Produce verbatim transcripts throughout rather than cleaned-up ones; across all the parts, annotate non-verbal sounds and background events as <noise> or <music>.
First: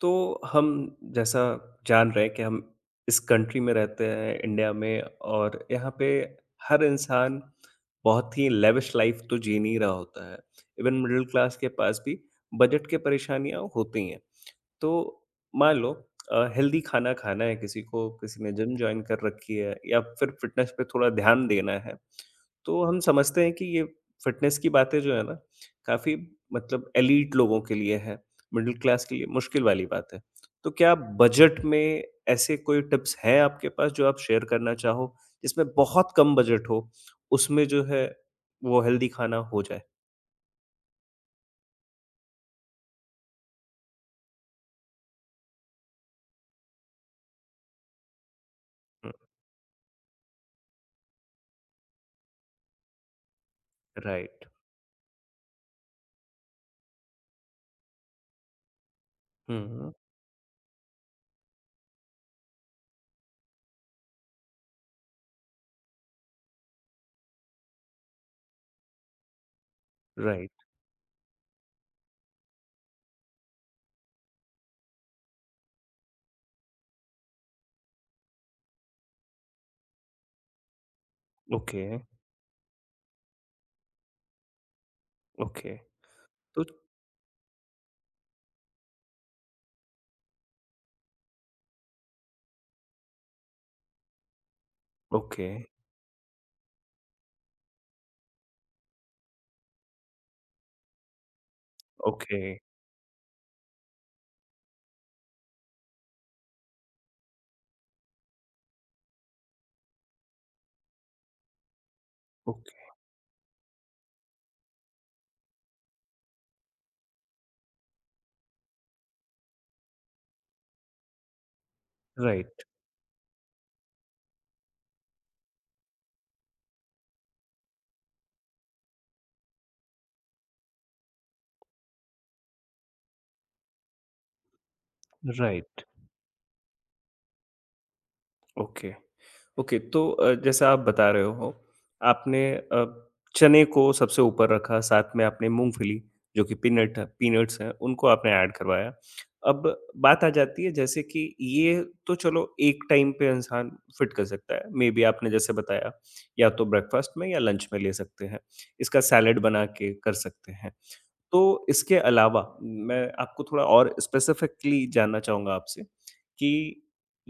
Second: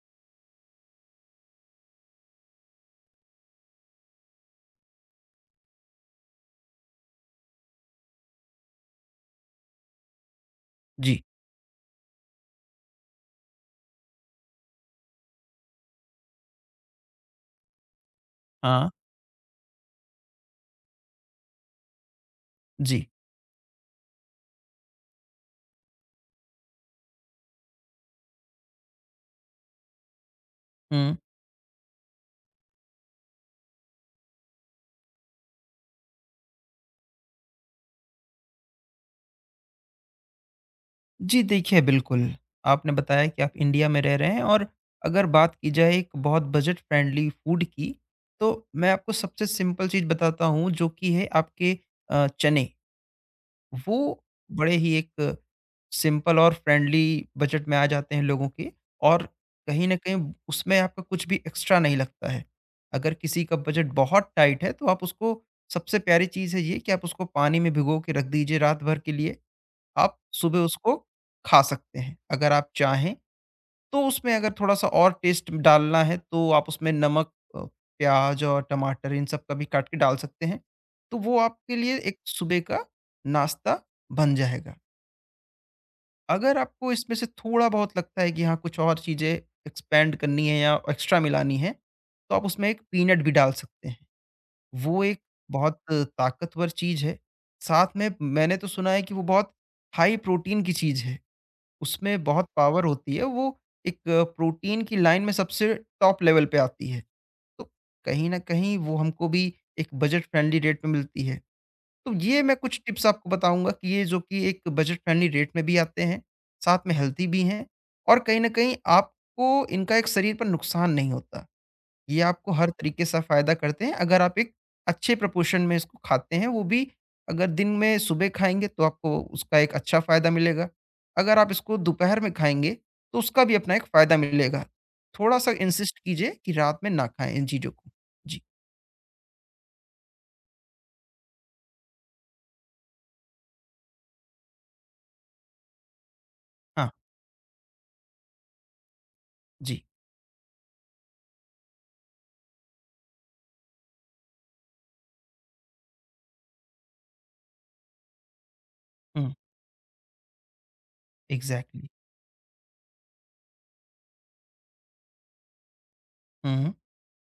तो हम जैसा जान रहे हैं कि हम इस कंट्री में रहते हैं इंडिया में और यहाँ पे हर इंसान बहुत ही लेविश लाइफ तो जी नहीं रहा होता है। इवन जी। मिडिल क्लास के पास भी बजट की परेशानियाँ होती हैं। तो मान लो अ, हेल्दी खाना खाना है किसी को, किसी ने जिम हाँ, जॉइन कर रखी है या फिर फ़िटनेस पे थोड़ा ध्यान देना है, तो हम जी। समझते हैं कि ये फ़िटनेस की बातें जो है ना, काफ़ी मतलब एलीट लोगों के लिए है, मिडल क्लास के लिए मुश्किल वाली बात है। तो क्या हुँ। बजट में ऐसे कोई टिप्स हैं आपके पास जो आप शेयर करना चाहो, जिसमें बहुत कम बजट हो, उसमें जो है वो हेल्दी खाना हो जाए? जी, देखिए बिल्कुल, आपने बताया कि आप इंडिया में रह रहे हैं और अगर बात की जाए एक बहुत बजट फ्रेंडली फूड की, तो मैं आपको हुँ, सबसे सिंपल चीज़ बताता हूँ जो कि है आपके अ, चने। वो राइट। बड़े ही एक सिंपल और फ्रेंडली बजट में आ जाते हैं लोगों के और हुँ, कहीं हुँ, न कहीं उसमें आपका कुछ भी एक्स्ट्रा नहीं लगता है। अगर किसी का बजट बहुत टाइट है तो आप उसको सबसे प्यारी चीज़ है ये कि आप उसको पानी में भिगो के रख दीजिए रात भर के लिए। आप सुबह राइट, उसको खा सकते हैं। अगर आप चाहें तो उसमें अगर थोड़ा-सा और टेस्ट डालना है तो आप उसमें नमक अ, प्याज़ और टमाटर इन सब का भी काट के डाल सकते हैं। तो वो आपके ओके, लिए एक सुबह का नाश्ता बन जाएगा। ओके, अगर तो आपको इसमें से थोड़ा-बहुत लगता है कि हाँ, कुछ और चीज़ें एक्सपेंड करनी है या एक्स्ट्रा मिलानी है, तो आप उसमें एक पीनट भी डाल सकते हैं। वो एक ओके, बहुत ताकतवर चीज़ है। साथ में मैंने तो सुना है कि वो बहुत हाई प्रोटीन की चीज़ है। उसमें ओके, बहुत पावर होती है, वो एक प्रोटीन की लाइन में सबसे टॉप लेवल पे आती है। तो कहीं न कहीं वो हमको भी एक बजट फ्रेंडली रेट में मिलती है। तो ये मैं कुछ ओके। टिप्स आपको बताऊँगा कि ये जो कि एक बजट फ्रेंडली रेट में भी आते हैं, साथ में हेल्दी भी हैं और कहीं न कहीं आपको इनका एक शरीर पर नुकसान नहीं होता। ये आपको राइट, हर तरीके से फ़ायदा करते हैं अगर आप एक अच्छे प्रपोर्शन में इसको खाते हैं, वो भी अगर दिन में सुबह खाएँगे तो आपको उसका एक अच्छा फ़ायदा मिलेगा। अगर आप इसको दोपहर में खाएँगे तो उसका भी अपना एक फ़ायदा मिलेगा। थोड़ा-सा राइट। इंसिस्ट कीजिए कि रात में ना खाएँ इन चीज़ों को। जी, ओके, ओके तो अ, जैसा आप बता रहे हो, आपने अ, चने को सबसे ऊपर रखा, साथ में आपने मूँगफली जो कि हाँ, पीनट है पीनट्स हैं, उनको आपने ऐड करवाया। अब जी। बात आ जाती है जैसे कि ये तो चलो एक टाइम पे इंसान फिट कर सकता है, मेबी आपने जैसे बताया, या तो ब्रेकफ़ास्ट में या लंच में ले सकते हैं। इसका हुँ, सैलेड बना के कर सकते हैं। तो एग्ज़ैक्टली। इसके अलावा मैं आपको थोड़ा और स्पेसिफिकली जानना चाहूँगा आपसे कि हुँ,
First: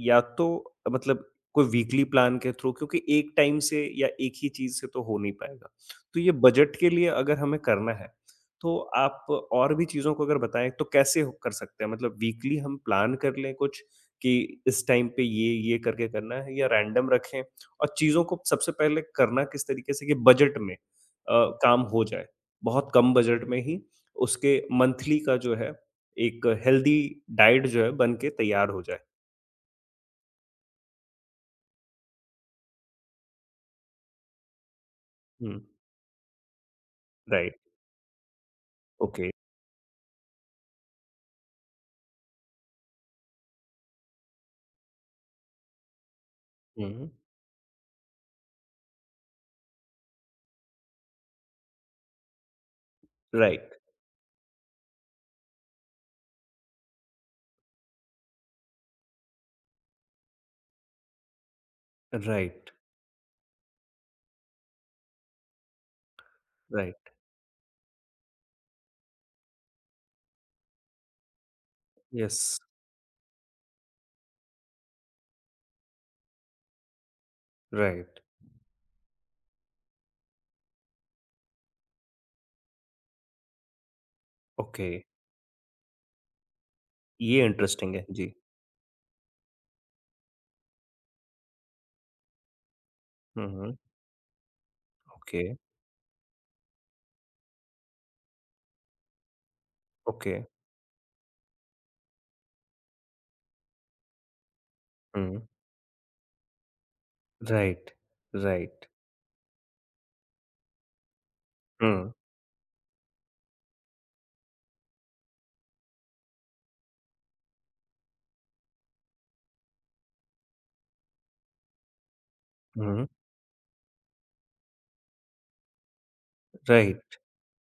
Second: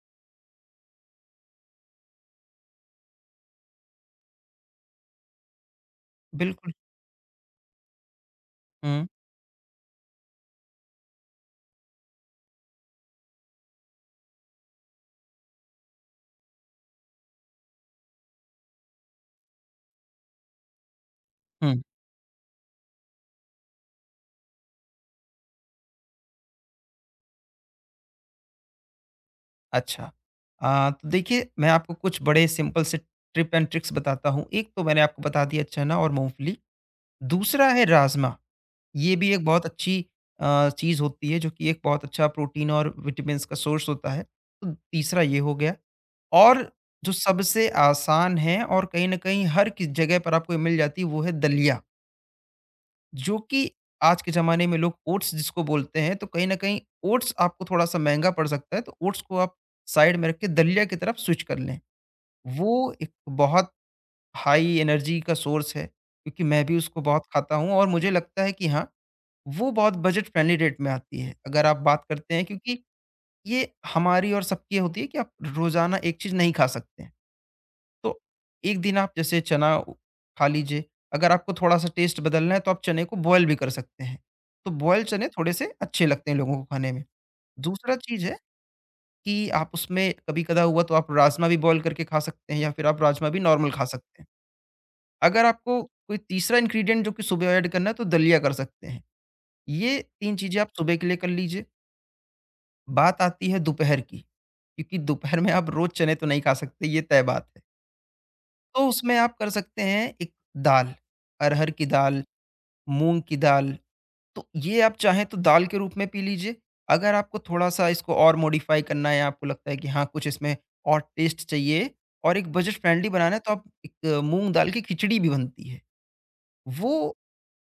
या तो मतलब कोई वीकली प्लान के थ्रू क्योंकि एक टाइम से या एक ही चीज़ से तो हो नहीं पाएगा। तो ये बिल्कुल। बजट के लिए अगर हमें करना है, तो हुँ, आप और भी चीज़ों को अगर बताएँ तो कैसे हो कर सकते हैं? मतलब वीकली हम प्लान कर लें कुछ कि इस टाइम पे ये, ये करके करना है या रैंडम रखें? और चीज़ों को सबसे पहले करना किस तरीके से कि बजट में अ, हुँ, काम हो जाए? बहुत कम बजट में ही उसके मंथली का जो है एक हेल्दी डाइट जो है बन के तैयार हो जाए। अच्छा। अ, तो देखिए मैं आपको कुछ बड़े सिंपल से टिप एंड ट्रिक्स बताता हूँ। एक तो मैंने आपको बता हुँ, दिया चना और मूँगफली, राइट, दूसरा है राज़मा। ये ओके, भी एक बहुत अच्छी अ, चीज़ होती है जो कि एक बहुत अच्छा प्रोटीन और विटामिन्स का सोर्स होता है। तो तीसरा ये हो गया और हुँ, जो सबसे आसान है और कहीं न कहीं हर किस जगह पर आपको मिल जाती है वो है दलिया, जो कि राइट, आज के ज़माने में लोग ओट्स जिसको बोलते हैं तो कहीं न कहीं ओट्स आपको थोड़ा-सा महँगा पड़ सकता है तो ओट्स को आप साइड में रख के दलिया की तरफ स्विच कर लें। राइट, वो एक बहुत हाई एनर्जी का सोर्स है क्योंकि मैं भी उसको राइट, बहुत खाता हूँ और मुझे लगता है कि हाँ वो बहुत बजट फ्रेंडली रेट में आती है, अगर आप बात करते हैं यस, क्योंकि ये हमारी और सबकी होती है कि आप रोज़ाना एक चीज़ नहीं खा सकते हैं। तो राइट, एक दिन आप जैसे चना उ खा लीजिए, अगर आपको थोड़ा-सा टेस्ट बदलना है तो आप चने को बॉयल भी कर सकते हैं। तो ओके, बॉयल चने थोड़े-से अच्छे लगते हैं लोगों को खाने में। ये इंटरेस्टिंग दूसरा है, चीज़ जी, है कि आप उसमें कभी-कदा हुआ तो आप राजमा भी बॉयल करके खा सकते हैं या फिर आप राजमा भी हुँ, नॉर्मल हुँ, खा सकते हैं। ओके, अगर आपको कोई तीसरा इंग्रीडिएंट जो कि सुबह ऐड करना है तो दलिया कर सकते हैं। ये ओके, तीन चीज़ें आप सुबह के लिए कर लीजिए। बात आती है दोपहर की, क्योंकि दोपहर हुँ, में आप रोज़ चने तो नहीं खा सकते, ये तय बात है। राइट, राइट, तो उसमें आप कर सकते हैं एक दाल, अरहर की हुँ, दाल, मूँग की दाल, तो ये आप चाहें तो दाल के रूप में पी लीजिए। अगर आपको थोड़ा-सा इसको और मॉडिफ़ाई करना है, आपको लगता है कि हाँ, कुछ इसमें और टेस्ट चाहिए और एक बजट हुँ, फ्रेंडली बनाना है, तो आप एक मूँग दाल की खिचड़ी भी बनती है। वो राइट,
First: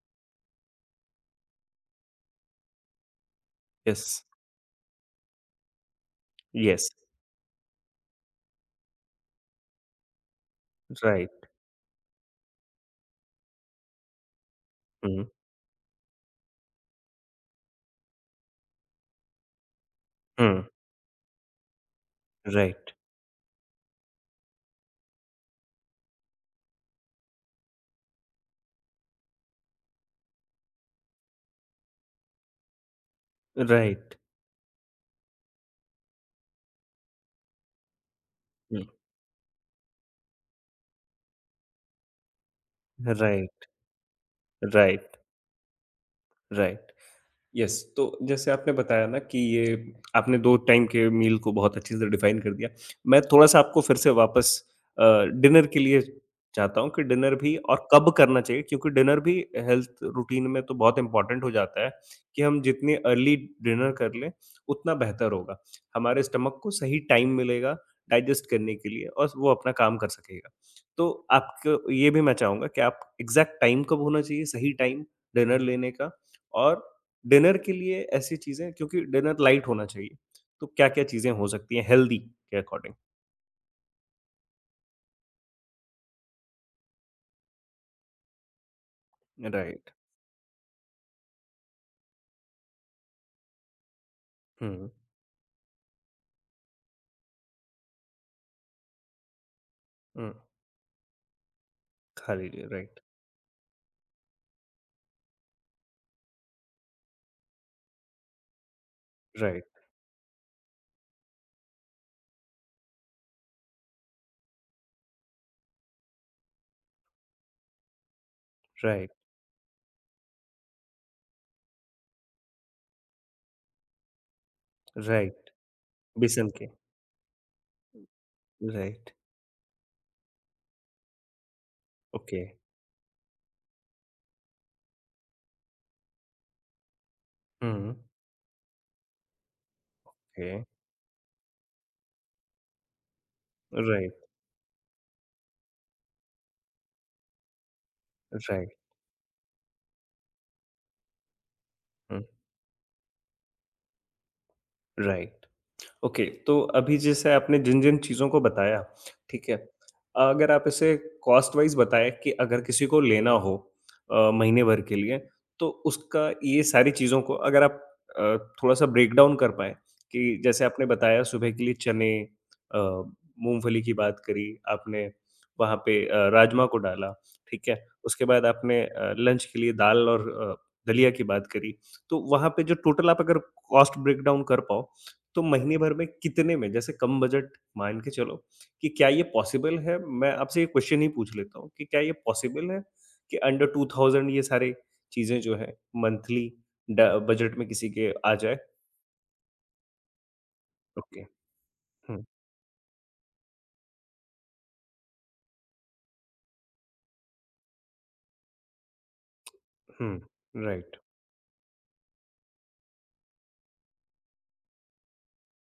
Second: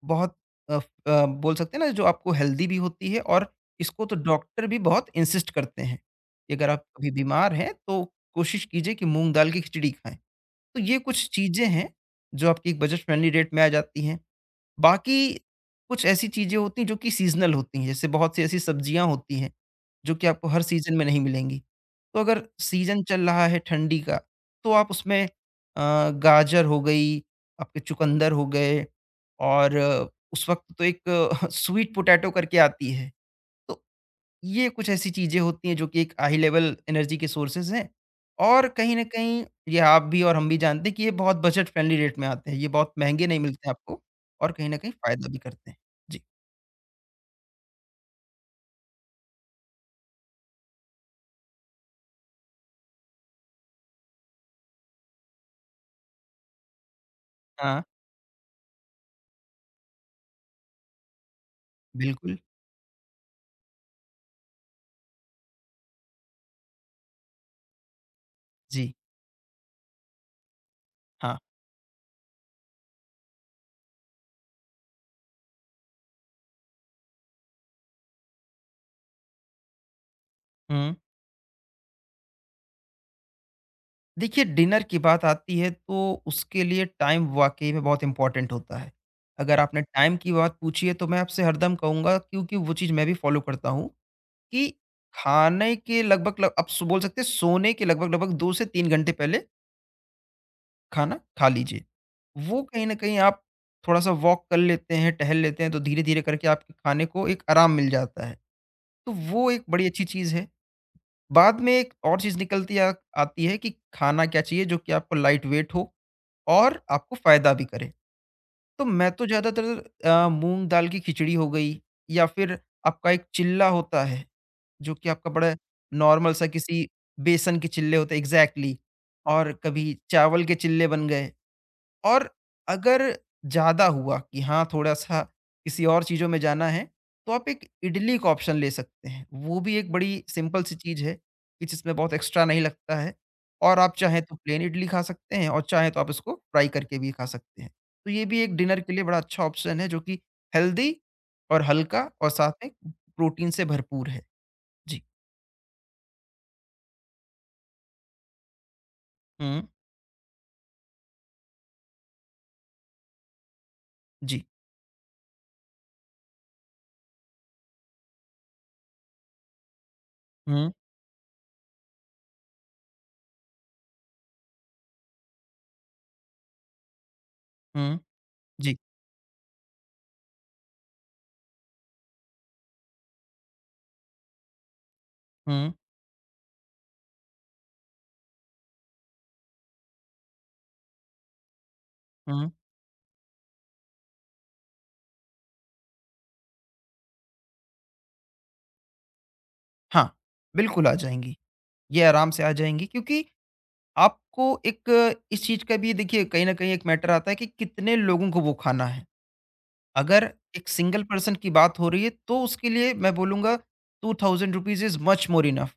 बहुत अ, फ- अ, बोल सकते हैं ना जो आपको हेल्दी भी होती है और इसको यस, तो डॉक्टर भी बहुत इंसिस्ट करते हैं कि अगर आप यस, कभी बीमार हैं तो कोशिश कीजिए कि मूँग दाल की खिचड़ी खाएँ। तो ये कुछ राइट, चीज़ें हैं जो आपकी एक बजट फ्रेंडली रेट में आ जाती हैं। बाकी हुँ, कुछ ऐसी चीज़ें होती हैं जो कि सीज़नल होती हैं, जैसे बहुत सी ऐसी सब्जियाँ होती हैं, जो कि आपको हर हुँ, सीज़न में नहीं मिलेंगी। तो अगर राइट, सीज़न चल रहा है ठंडी का, तो आप उसमें अ, गाजर हो गई, आपके चुकंदर हो गए और अ, उस वक़्त तो एक <laughs> स्वीट पोटैटो करके आती है, तो राइट, ये कुछ ऐसी चीज़ें होती हैं जो कि एक हाई लेवल एनर्जी के सोर्सेज़ हैं और हुँ, कहीं न कहीं ये आप भी और हम भी जानते हैं कि ये बहुत बजट फ्रेंडली रेट में आते हैं। ये बहुत महँगे नहीं राइट, मिलते हैं आपको और कहीं न कहीं राइट, फ़ायदा भी करते हैं। जी। राइट। यस तो जैसे आपने बताया ना कि ये आपने दो टाइम के मील को बहुत अच्छे से डिफाइन कर दिया। मैं थोड़ा-सा आपको फिर से वापस अ, डिनर के लिए चाहता हूँ कि डिनर भी हाँ, और कब करना चाहिए क्योंकि डिनर भी हेल्थ रूटीन में तो बहुत इम्पोर्टेंट हो जाता है बिल्कुल। कि हम जितने अर्ली डिनर कर लें, उतना बेहतर होगा। हमारे स्टमक को सही टाइम मिलेगा डाइजेस्ट करने के जी, लिए और वो अपना काम कर सकेगा। तो हाँ। आपको ये भी मैं चाहूँगा कि आप एग्ज़ैक्ट टाइम कब होना चाहिए, सही टाइम डिनर लेने का और डिनर के लिए ऐसी चीज़ें क्योंकि डिनर लाइट होना चाहिए, तो हुँ। क्या-क्या चीज़ें हो सकती हैं हेल्दी के अकॉर्डिंग? देखिए डिनर की बात आती है तो उसके लिए टाइम वाक़ई में बहुत इम्पोर्टेंट होता है। अगर आपने राइट। टाइम की बात पूछी है तो मैं आपसे हरदम कहूँगा क्योंकि वो चीज़ मैं भी फ़ॉलो करता हूँ कि हुँ, खाने के लगभग लग आप स बोल सकते हैं सोने के लगभग-लगभग दो से तीन घंटे पहले हुँ। खाना खा लीजिए। खा वो लीजिए, कहीं न राइट, कहीं आप थोड़ा-सा वॉक कर लेते हैं, टहल लेते हैं तो धीरे-धीरे करके आपके खाने को एक आराम मिल जाता है। तो वो एक राइट, बड़ी अच्छी चीज़ है। बाद में एक और चीज़ निकलती आ आती है कि खाना क्या चाहिए जो कि आपको लाइट वेट हो और आपको फ़ायदा भी करे। तो मैं राइट, तो ज़्यादातर अ, मूँग दाल की खिचड़ी हो गई या फिर आपका एक चिल्ला होता है, जो कि आपका राइट। बड़ा नॉर्मल सा बेसन के, किसी बेसन के चिल्ले होते हैं एग्ज़ैक्टली राइट, और कभी चावल के चिल्ले बन गए। और ओके। अगर ज़्यादा हुआ कि हाँ, थोड़ा-सा किसी और चीज़ों में जाना है, तो आप एक हुँ, इडली का ऑप्शन ले सकते हैं। वो भी एक बड़ी ओके, सिंपल सी चीज़ है कि जिसमें बहुत एक्स्ट्रा नहीं लगता है और आप राइट, चाहें तो प्लेन इडली खा सकते हैं और चाहें तो आप इसको फ्राई करके भी खा सकते हैं। तो ये भी एक राइट, डिनर के लिए बड़ा अच्छा ऑप्शन है जो कि हेल्दी और हल्का हुँ, और साथ में प्रोटीन से भरपूर है। जी। राइट। ओके, तो अभी जैसे आपने जिन-जिन चीज़ों को बताया, ठीक है? हुँ, अगर आप इसे कॉस्ट वाइज़ बताएँ कि अगर किसी को लेना हो अ, जी। महीने भर के लिए, तो उसका ये सारी चीज़ों को अगर आप अ, थोड़ा-सा ब्रेक डाउन कर पाएँ कि जैसे हुँ, आपने बताया सुबह के लिए चने अ, मूँगफली की बात करी आपने, वहाँ पे अ, राजमा को डाला, ठीक है? हुँ, उसके बाद जी। आपने अ, लंच के लिए दाल और अ, दलिया की बात करी, तो वहाँ पे जो टोटल आप अगर कॉस्ट ब्रेक डाउन कर पाओ तो हुँ, महीने भर में कितने में जैसे कम बजट मान के चलो कि क्या ये पॉसिबल है? मैं आपसे ये क्वेश्चन ही पूछ लेता हूँ कि क्या ये हुँ। पॉसिबल है कि अंडर दो हज़ार ये सारी चीज़ें जो हैं मंथली ड बजट में किसी के आ जाए? हाँ, बिल्कुल आ ओके। जाएँगी। ये हुँ, आराम से आ जाएँगी क्योंकि आपको एक इस चीज़ का भी देखिए कहीं न कहीं एक मैटर आता है कि कितने लोगों को वो खाना है। हुँ, अगर एक राइट, सिंगल पर्सन की बात हो रही है तो उसके लिए मैं बोलूँगा two thousand rupees is much more enough.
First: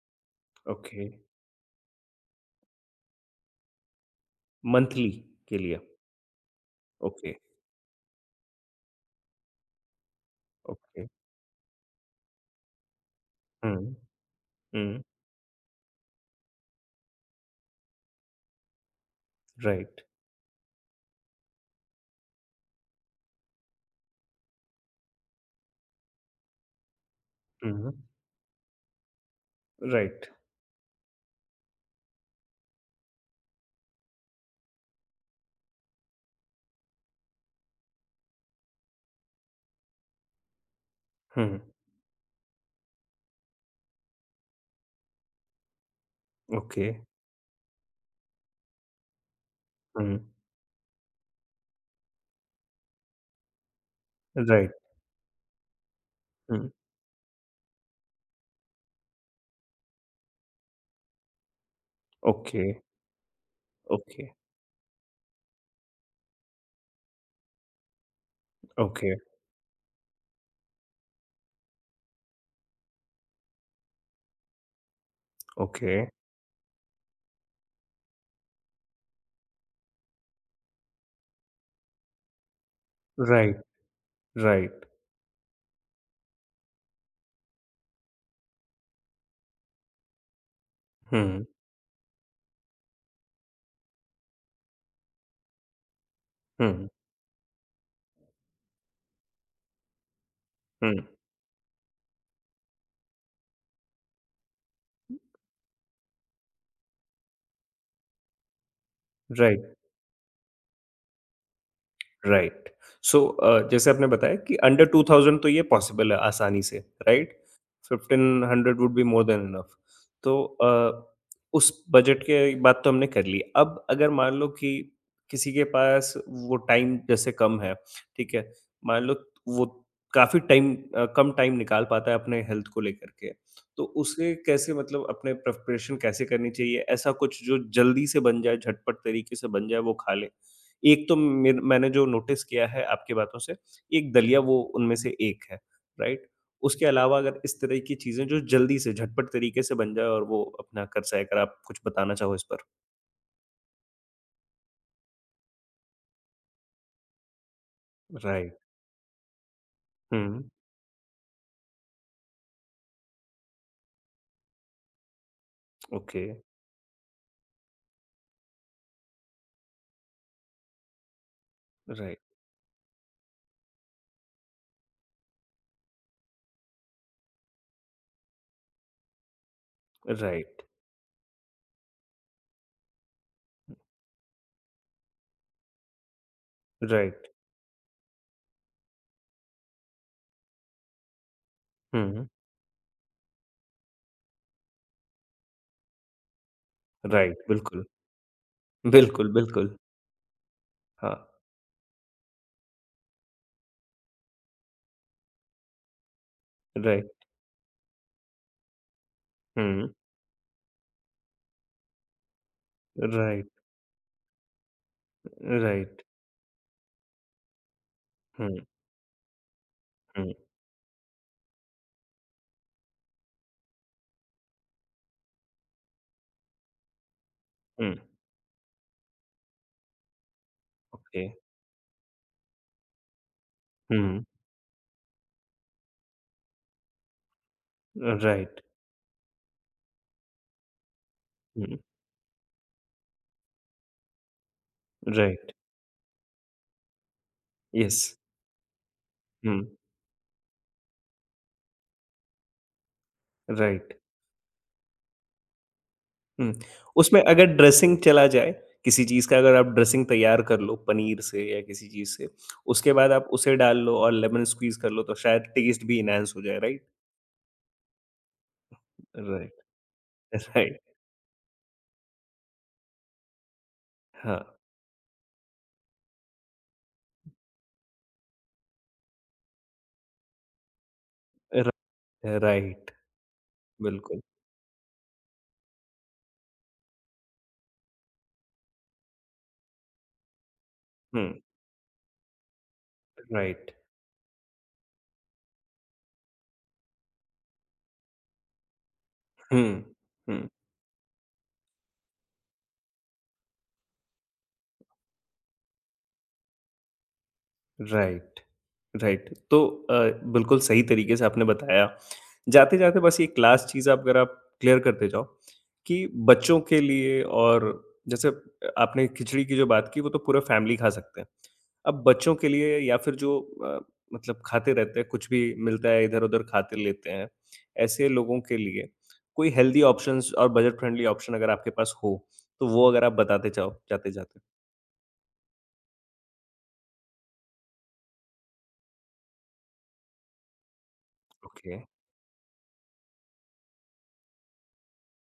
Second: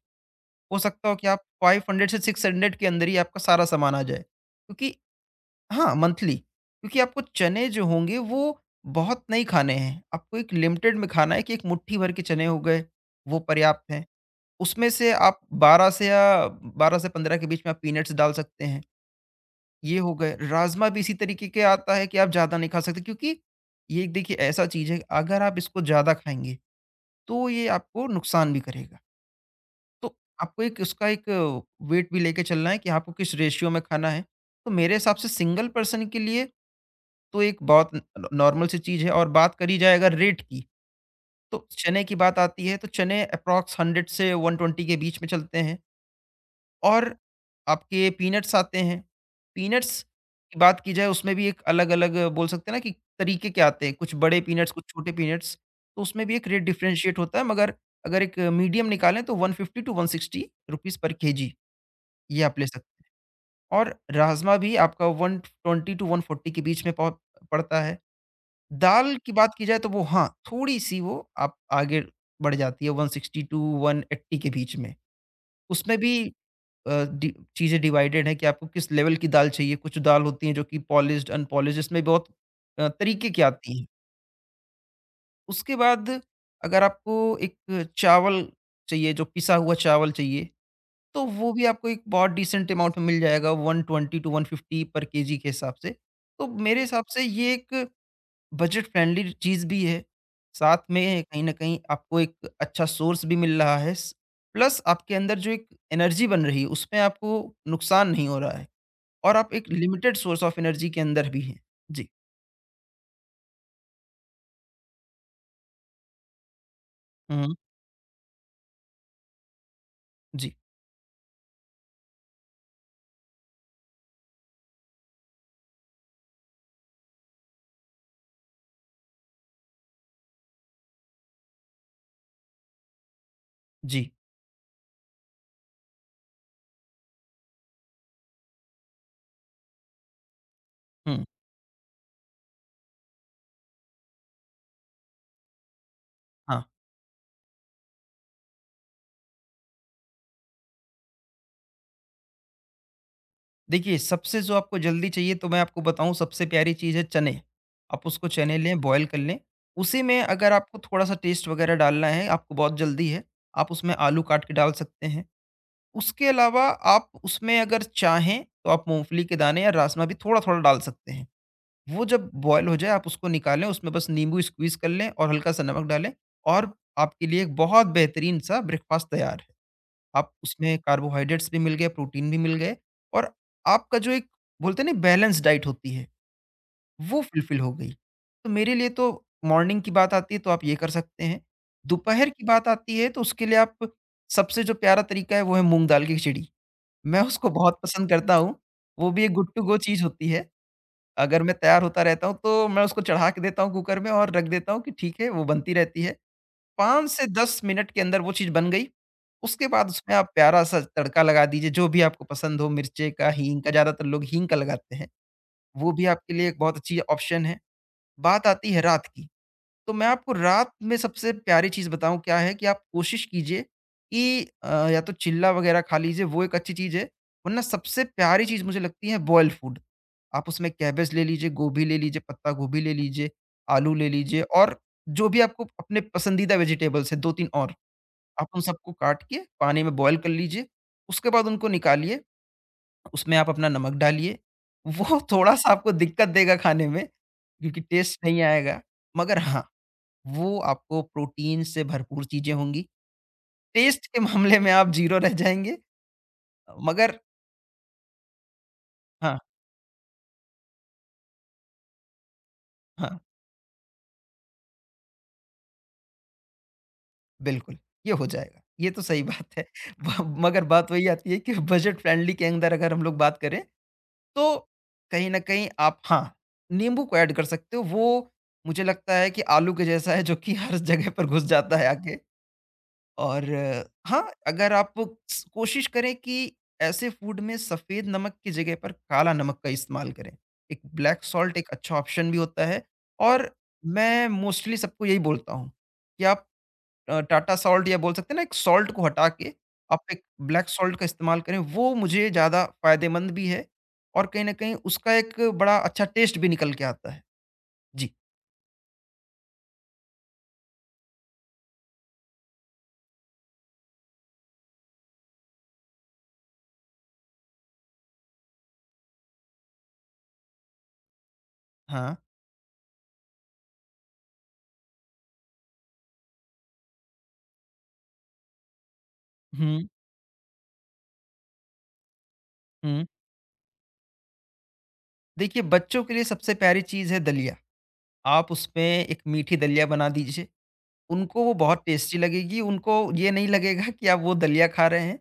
हो ओके। सकता हो कि आप पाँच सौ से छह सौ के अंदर ही आपका सारा सामान आ जाए। क्योंकि मंथली के लिए, हाँ, मंथली क्योंकि आपको ओके, चने जो होंगे वो बहुत नहीं खाने हैं। आपको एक लिमिटेड ओके। में खाना है कि एक मुट्ठी भर के चने हो गए, वो हुँ, पर्याप्त हैं। उसमें हुँ, से आप बारह से या बारह से पंद्रह के बीच में आप पीनट्स डाल सकते हैं। ये राइट, हो गए, राजमा भी इसी तरीके के आता है कि आप ज़्यादा नहीं खा सकते क्योंकि ये एक देखिए ऐसा चीज़ है अगर आप इसको ज़्यादा खाएँगे, तो ये हुँ, आपको नुकसान भी करेगा। तो राइट, आपको एक उसका एक वेट भी लेके चलना है कि आपको किस रेशियो में खाना है। तो मेरे हिसाब से सिंगल पर्सन के लिए तो एक बहुत न नॉर्मल सी चीज़ है और बात करी जाए अगर रेट की, हुँ, तो चने की बात आती है तो चने अप्रॉक्स सौ से एक सौ बीस के बीच में चलते हैं। ओके, और आपके पीनट्स आते हैं। पीनट्स हुँ, की बात की जाए उसमें भी एक अलग-अलग बोल सकते हैं ना कि तरीके के आते हैं, कुछ बड़े पीनट्स, राइट, कुछ छोटे पीनट्स। तो उसमें भी एक रेट हुँ, डिफरेंशिएट होता है मगर अगर एक मीडियम निकालें तो एक सौ पचास टू एक सौ साठ रुपीज़ पर केजी ये आप ओके, ले सकते हैं। और ओके, राजमा भी आपका एक सौ बीस टू एक सौ चालीस के बीच में पौ पड़ता है। ओके, दाल की बात की जाए तो वो हाँ, थोड़ी-सी वो आप आगे बढ़ जाती है एक सौ साठ टू एक सौ अस्सी के बीच में। ओके, उसमें भी अ, डि चीज़ें डिवाइडेड हैं कि आपको किस लेवल की दाल चाहिए। कुछ दाल होती हैं जो कि पॉलिश्ड, अनपॉलिश्ड इसमें बहुत अ, तरीके की राइट, आती हैं। राइट। उसके बाद अगर आपको एक चावल चाहिए, जो पिसा हुआ चावल चाहिए, तो Hmm. वो भी आपको एक बहुत डिसेंट अमाउंट में मिल जाएगा एक सौ बीस टू एक सौ पचास पर केजी के हिसाब से। तो मेरे Hmm. हिसाब से ये एक बजट फ्रेंडली चीज़ भी है। साथ Hmm. में कहीं न कहीं आपको एक अच्छा सोर्स भी मिल रहा है। स प्लस आपके अंदर जो एक एनर्जी बन रही है उसमें आपको नुकसान नहीं हो रहा है। और आप Right. एक लिमिटेड सोर्स ऑफ एनर्जी के अंदर भी हैं। जी। राइट। सो अ, जैसे आपने बताया कि अंडर दो हज़ार तो ये पॉसिबल है आसानी से, राइट? हुँ, fifteen hundred would be more than enough. तो जी, अ, उस बजट की बात तो हमने कर ली। अब अगर मान लो कि किसी के पास वो टाइम जैसे कम है, ठीक है? मान लो वो काफ़ी टाइम अ, कम टाइम निकाल पाता है अपने हेल्थ को लेकर के, तो जी, उसे कैसे मतलब अपने प्रिपरेशन कैसे करनी चाहिए? ऐसा कुछ जो जल्दी से बन जाए, झटपट तरीके से बन जाए, वो खा ले? एक तो हुँ, मेर मैंने जो नोटिस किया है आपकी बातों से, एक दलिया वो उनमें से एक है, राइट? हाँ। उसके अलावा अगर इस तरह की चीज़ें जो जल्दी से झटपट तरीके से बन जाए और वो अपना कर जाए, अगर आप कुछ बताना चाहो इस पर? देखिए, सबसे जो आपको जल्दी चाहिए तो मैं आपको बताऊँ सबसे प्यारी चीज़ है चने। आप उसको चने राइट, लें, बॉयल कर लें। उसी में हुँ, अगर आपको थोड़ा-सा टेस्ट वगैरह डालना है, आपको बहुत जल्दी है, आप उसमें आलू काट के डाल सकते हैं। ओके, उसके अलावा आप उसमें अगर चाहें तो आप मूँगफली के दाने या राजमा भी थोड़ा-थोड़ा डाल सकते हैं। वो राइट, जब बॉयल हो जाए आप उसको निकालें, उसमें बस नींबू स्क्वीज़ कर लें और हल्का-सा नमक डालें और आपके लिए एक बहुत बेहतरीन-सा ब्रेकफ़ास्ट तैयार है। आप राइट, उसमें कार्बोहाइड्रेट्स भी मिल गए, प्रोटीन भी मिल गए और आपका जो एक बोलते हैं ना बैलेंस डाइट होती है, वो राइट, फुलफ़िल हो गई। तो मेरे लिए तो मॉर्निंग की बात आती है तो आप ये कर सकते हैं। हुँ, दोपहर की बात आती है तो उसके लिए आप सबसे जो प्यारा तरीका है वो है मूँग दाल की खिचड़ी। मैं राइट, उसको बहुत बिल्कुल, पसंद करता हूँ, वो भी बिल्कुल, एक गुड टू बिल्कुल, गो चीज़ होती है। हाँ, अगर मैं तैयार होता रहता हूँ तो मैं उसको चढ़ा के देता हूँ कुकर में और रख देता हूँ कि ठीक है वो बनती रहती है। पाँच राइट, से दस मिनट के अंदर वो चीज़ बन गई। उसके हुँ, बाद उसमें आप प्यारा-सा तड़का लगा दीजिए जो भी आपको पसंद हो मिर्चे का, राइट, हींग का, ज़्यादातर लोग हींग का लगाते हैं। वो राइट, भी आपके लिए एक बहुत अच्छी ऑप्शन है। बात हुँ, आती है रात की। तो मैं आपको हुँ, रात में सबसे प्यारी चीज़ बताऊँ क्या है कि आप कोशिश कीजिए कि अ, या तो चिल्ला वगैरह खा लीजिए वो एक अच्छी चीज़ है, वरना हुँ, सबसे प्यारी चीज़ मुझे लगती है बॉइल्ड फूड। आप उसमें कैबेज ले ओके, लीजिए, गोभी ले लीजिए, पत्ता गोभी ले लीजिए, आलू ले हुँ, लीजिए और जो भी आपको अपने पसंदीदा वेजिटेबल्स हैं दो तीन और, आप उन राइट, सबको काट के पानी में बॉयल कर लीजिए। उसके बाद उनको हुँ, निकालिए, उसमें आप अपना नमक डालिए। वो राइट, थोड़ा-सा आपको दिक्कत देगा खाने में, क्योंकि येस, टेस्ट नहीं आएगा, मगर हुँ, हाँ वो आपको प्रोटीन से भरपूर चीज़ें होंगी। राइट। टेस्ट के मामले में आप ज़ीरो रह जाएँगे हुँ, मगर उसमें अगर ड्रेसिंग चला जाए, किसी चीज़ हाँ, का अगर आप ड्रेसिंग तैयार कर लो पनीर से या किसी चीज़ से, उसके बाद हाँ, आप उसे डाल लो और लेमन स्क्वीज़ कर लो तो शायद टेस्ट भी एनहांस हो जाए, राइट? बिल्कुल, ये हो जाएगा। ये तो सही बात राइट, है। ब मगर राइट, बात वही आती है कि बजट फ्रेंडली के अंदर अगर हम लोग बात करें, हाँ, तो कहीं न कहीं आप हाँ, नींबू को ऐड कर सकते हो। वो मुझे लगता है कि आलू के जैसा है जो कि हर जगह पर घुस र जाता है आके। राइट, और अ, बिल्कुल। हाँ, अगर आप स कोशिश करें कि ऐसे फूड में सफ़ेद नमक की जगह पर काला नमक का इस्तेमाल करें। एक ब्लैक हुँ, सॉल्ट एक अच्छा ऑप्शन भी होता है और राइट, मैं मोस्टली सबको यही बोलता हूँ कि आप अ, टाटा सॉल्ट या बोल सकते हैं ना एक सॉल्ट को हटा के हुँ, आप एक हुँ, ब्लैक सॉल्ट का इस्तेमाल करें, वो मुझे ज़्यादा फ़ायदेमंद भी है और कहीं न कहीं उसका एक बड़ा अच्छा टेस्ट भी निकल के आता है। जी। राइट। राइट तो अ, बिल्कुल सही तरीके से आपने बताया। जाते-जाते बस एक लास्ट चीज़ आप अगर आप क्लियर करते जाओ कि बच्चों के लिए और जैसे आपने खिचड़ी की जो बात की वो तो पूरा फैमिली खा सकते हैं। अब हाँ। बच्चों के लिए या फिर जो अ, मतलब खाते रहते हैं, कुछ भी मिलता है इधर-उधर खाते लेते हैं, ऐसे लोगों के लिए कोई हेल्दी हुँ, ऑप्शंस और बजट फ्रेंडली ऑप्शन अगर आपके पास हो, तो वो अगर हुँ। आप बताते जाओ जाते-जाते? देखिए बच्चों के लिए सबसे प्यारी चीज़ है दलिया। आप उसमें एक मीठी दलिया बना दीजिए, उनको वो ओके। बहुत टेस्टी लगेगी, उनको ये नहीं लगेगा कि आप वो दलिया खा रहे हैं।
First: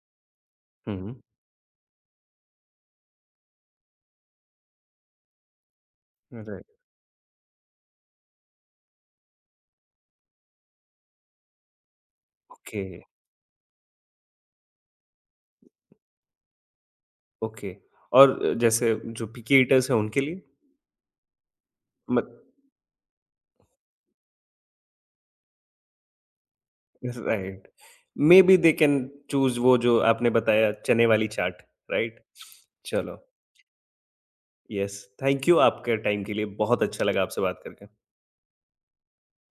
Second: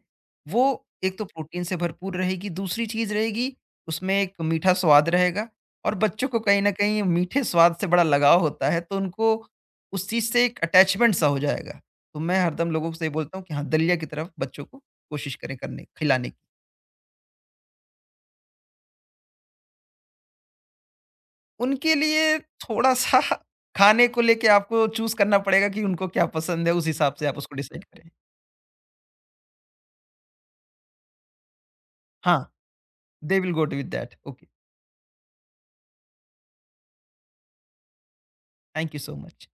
वो हुँ, हुँ। एक तो प्रोटीन से भरपूर रहेगी, दूसरी चीज़ रहेगी उसमें एक मीठा स्वाद रहेगा और बच्चों को कहीं राइट, न कहीं मीठे स्वाद से बड़ा लगाव होता है, तो उनको उस चीज़ से एक अटैचमेंट सा हो जाएगा। तो मैं हरदम ओके। लोगों से ये बोलता हूँ कि हाँ, दलिया की तरफ बच्चों को कोशिश करें करने खिलाने की। ओके और अ, जैसे जो पिकी ईटर्स हैं उनके लिए? उनके मत लिए थोड़ा-सा खाने को लेके आपको चूज़ करना पड़ेगा कि उनको क्या पसंद है, उस हिसाब से आप उसको राइट, डिसाइड करें। मेबी दे कैन चूज़ वो जो आपने बताया चने वाली चाट, राइट? Huh, चलो, they will go to with that. Okay. Yes, thank you आपके टाइम के लिए, बहुत अच्छा लगा आपसे बात करके। Thank you so much.